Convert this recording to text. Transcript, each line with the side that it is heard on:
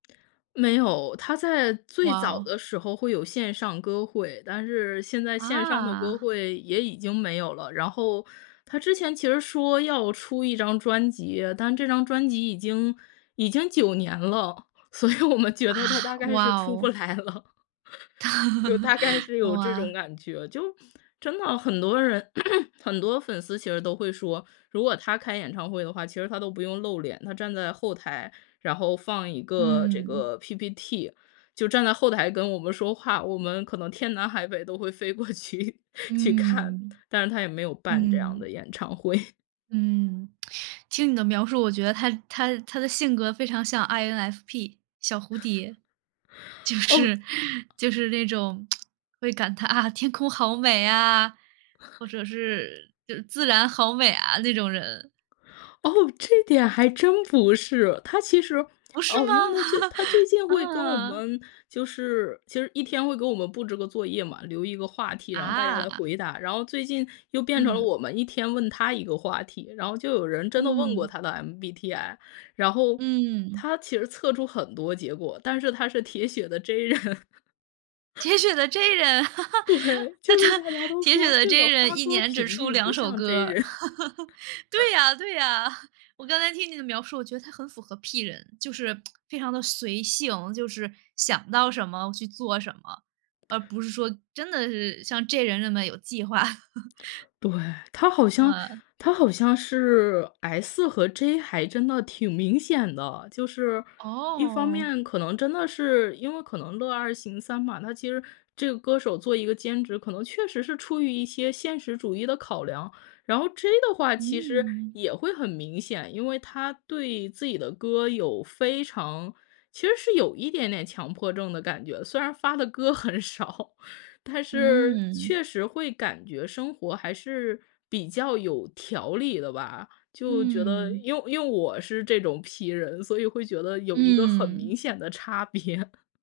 left: 没有。他在
right: 哇
left: 最早
right: 哦。
left: 的时候会有线上歌会，但是现在线上的歌
right: 啊。
left: 会也已经没有了。然后，他之前其实说要出一张专辑，但这张专辑已经已经9年了，所以我们觉
right: 啊，
left: 得它大概是
right: 哇
left: 出不
right: 哦。
left: 来了。就大概 是有这
right: 哇。
left: 种感觉。就真的很多人 很多粉丝其实都会说，如果他开演唱会的话，其实他都不用露脸，他站在后台，然后放一个这
right: 嗯。
left: 个 PPT，就站在后台跟我们说话，我们可能天南海北都会飞过去去看，
right: 嗯。
left: 但是他也没有办这样的
right: 嗯。
left: 演唱会。
right: 嗯。听你的描述，我觉得他他他的性格非常像 INFP，小蝴蝶。就
left: 哦。
right: 是就是那种 会感叹，啊，天空好美啊，或者是是自然好美啊，那种人。
left: 哦，这点还真不是。他其实
right: 不是
left: 哦，因为他最
right: 吗？
left: 他最 近会跟我
right: 啊。
left: 们就是其实一天会给我们布置个作业嘛，留一个话题，然后大家来
right: 啊。
left: 回答。然后最近又变成了
right: 嗯。
left: 我们一天问他一个话题，然后就有人真的问过
right: 嗯。
left: 他的 MBTI，然后
right: 嗯。
left: 他其实测出很多结果，但是他是铁血的 J 人。
right: 铁血的 J 人。
left: 对，
right: 那
left: 就是
right: 他
left: 大家都
right: 铁血
left: 说
right: 的
left: 这
right: J
left: 个发
right: 人1
left: 歌
right: 年只
left: 频
right: 出
left: 率不
right: 2首
left: 像 J
right: 歌。
left: 人。
right: 对呀对呀，我刚才听你的描述，我觉得他很符合 P 人，就是 非常地随性，就是想到什么去做什么，而不是说真的是像 J 人那么有计划。
left: 对，他好像
right: 嗯。
left: 他好像是 S 和 J 还真的挺明显的。就是，一方
right: 哦。
left: 面可能真的是因为可能乐二行三嘛，他其实这个歌手做一个兼职，可能确实是出于一些现实主义的考量。然后 J 的话，其实
right: 嗯。
left: 也会很明显，因为他对自己的歌有非常其实是有一点点强迫症的感觉。虽然发的歌很少，但是
right: 嗯。
left: 确实会感觉生活还是比较有条理的吧。就觉得，
right: 嗯。
left: 因为因为我是这种 P 人，所以会觉得有一个很
right: 嗯。
left: 明显的差别。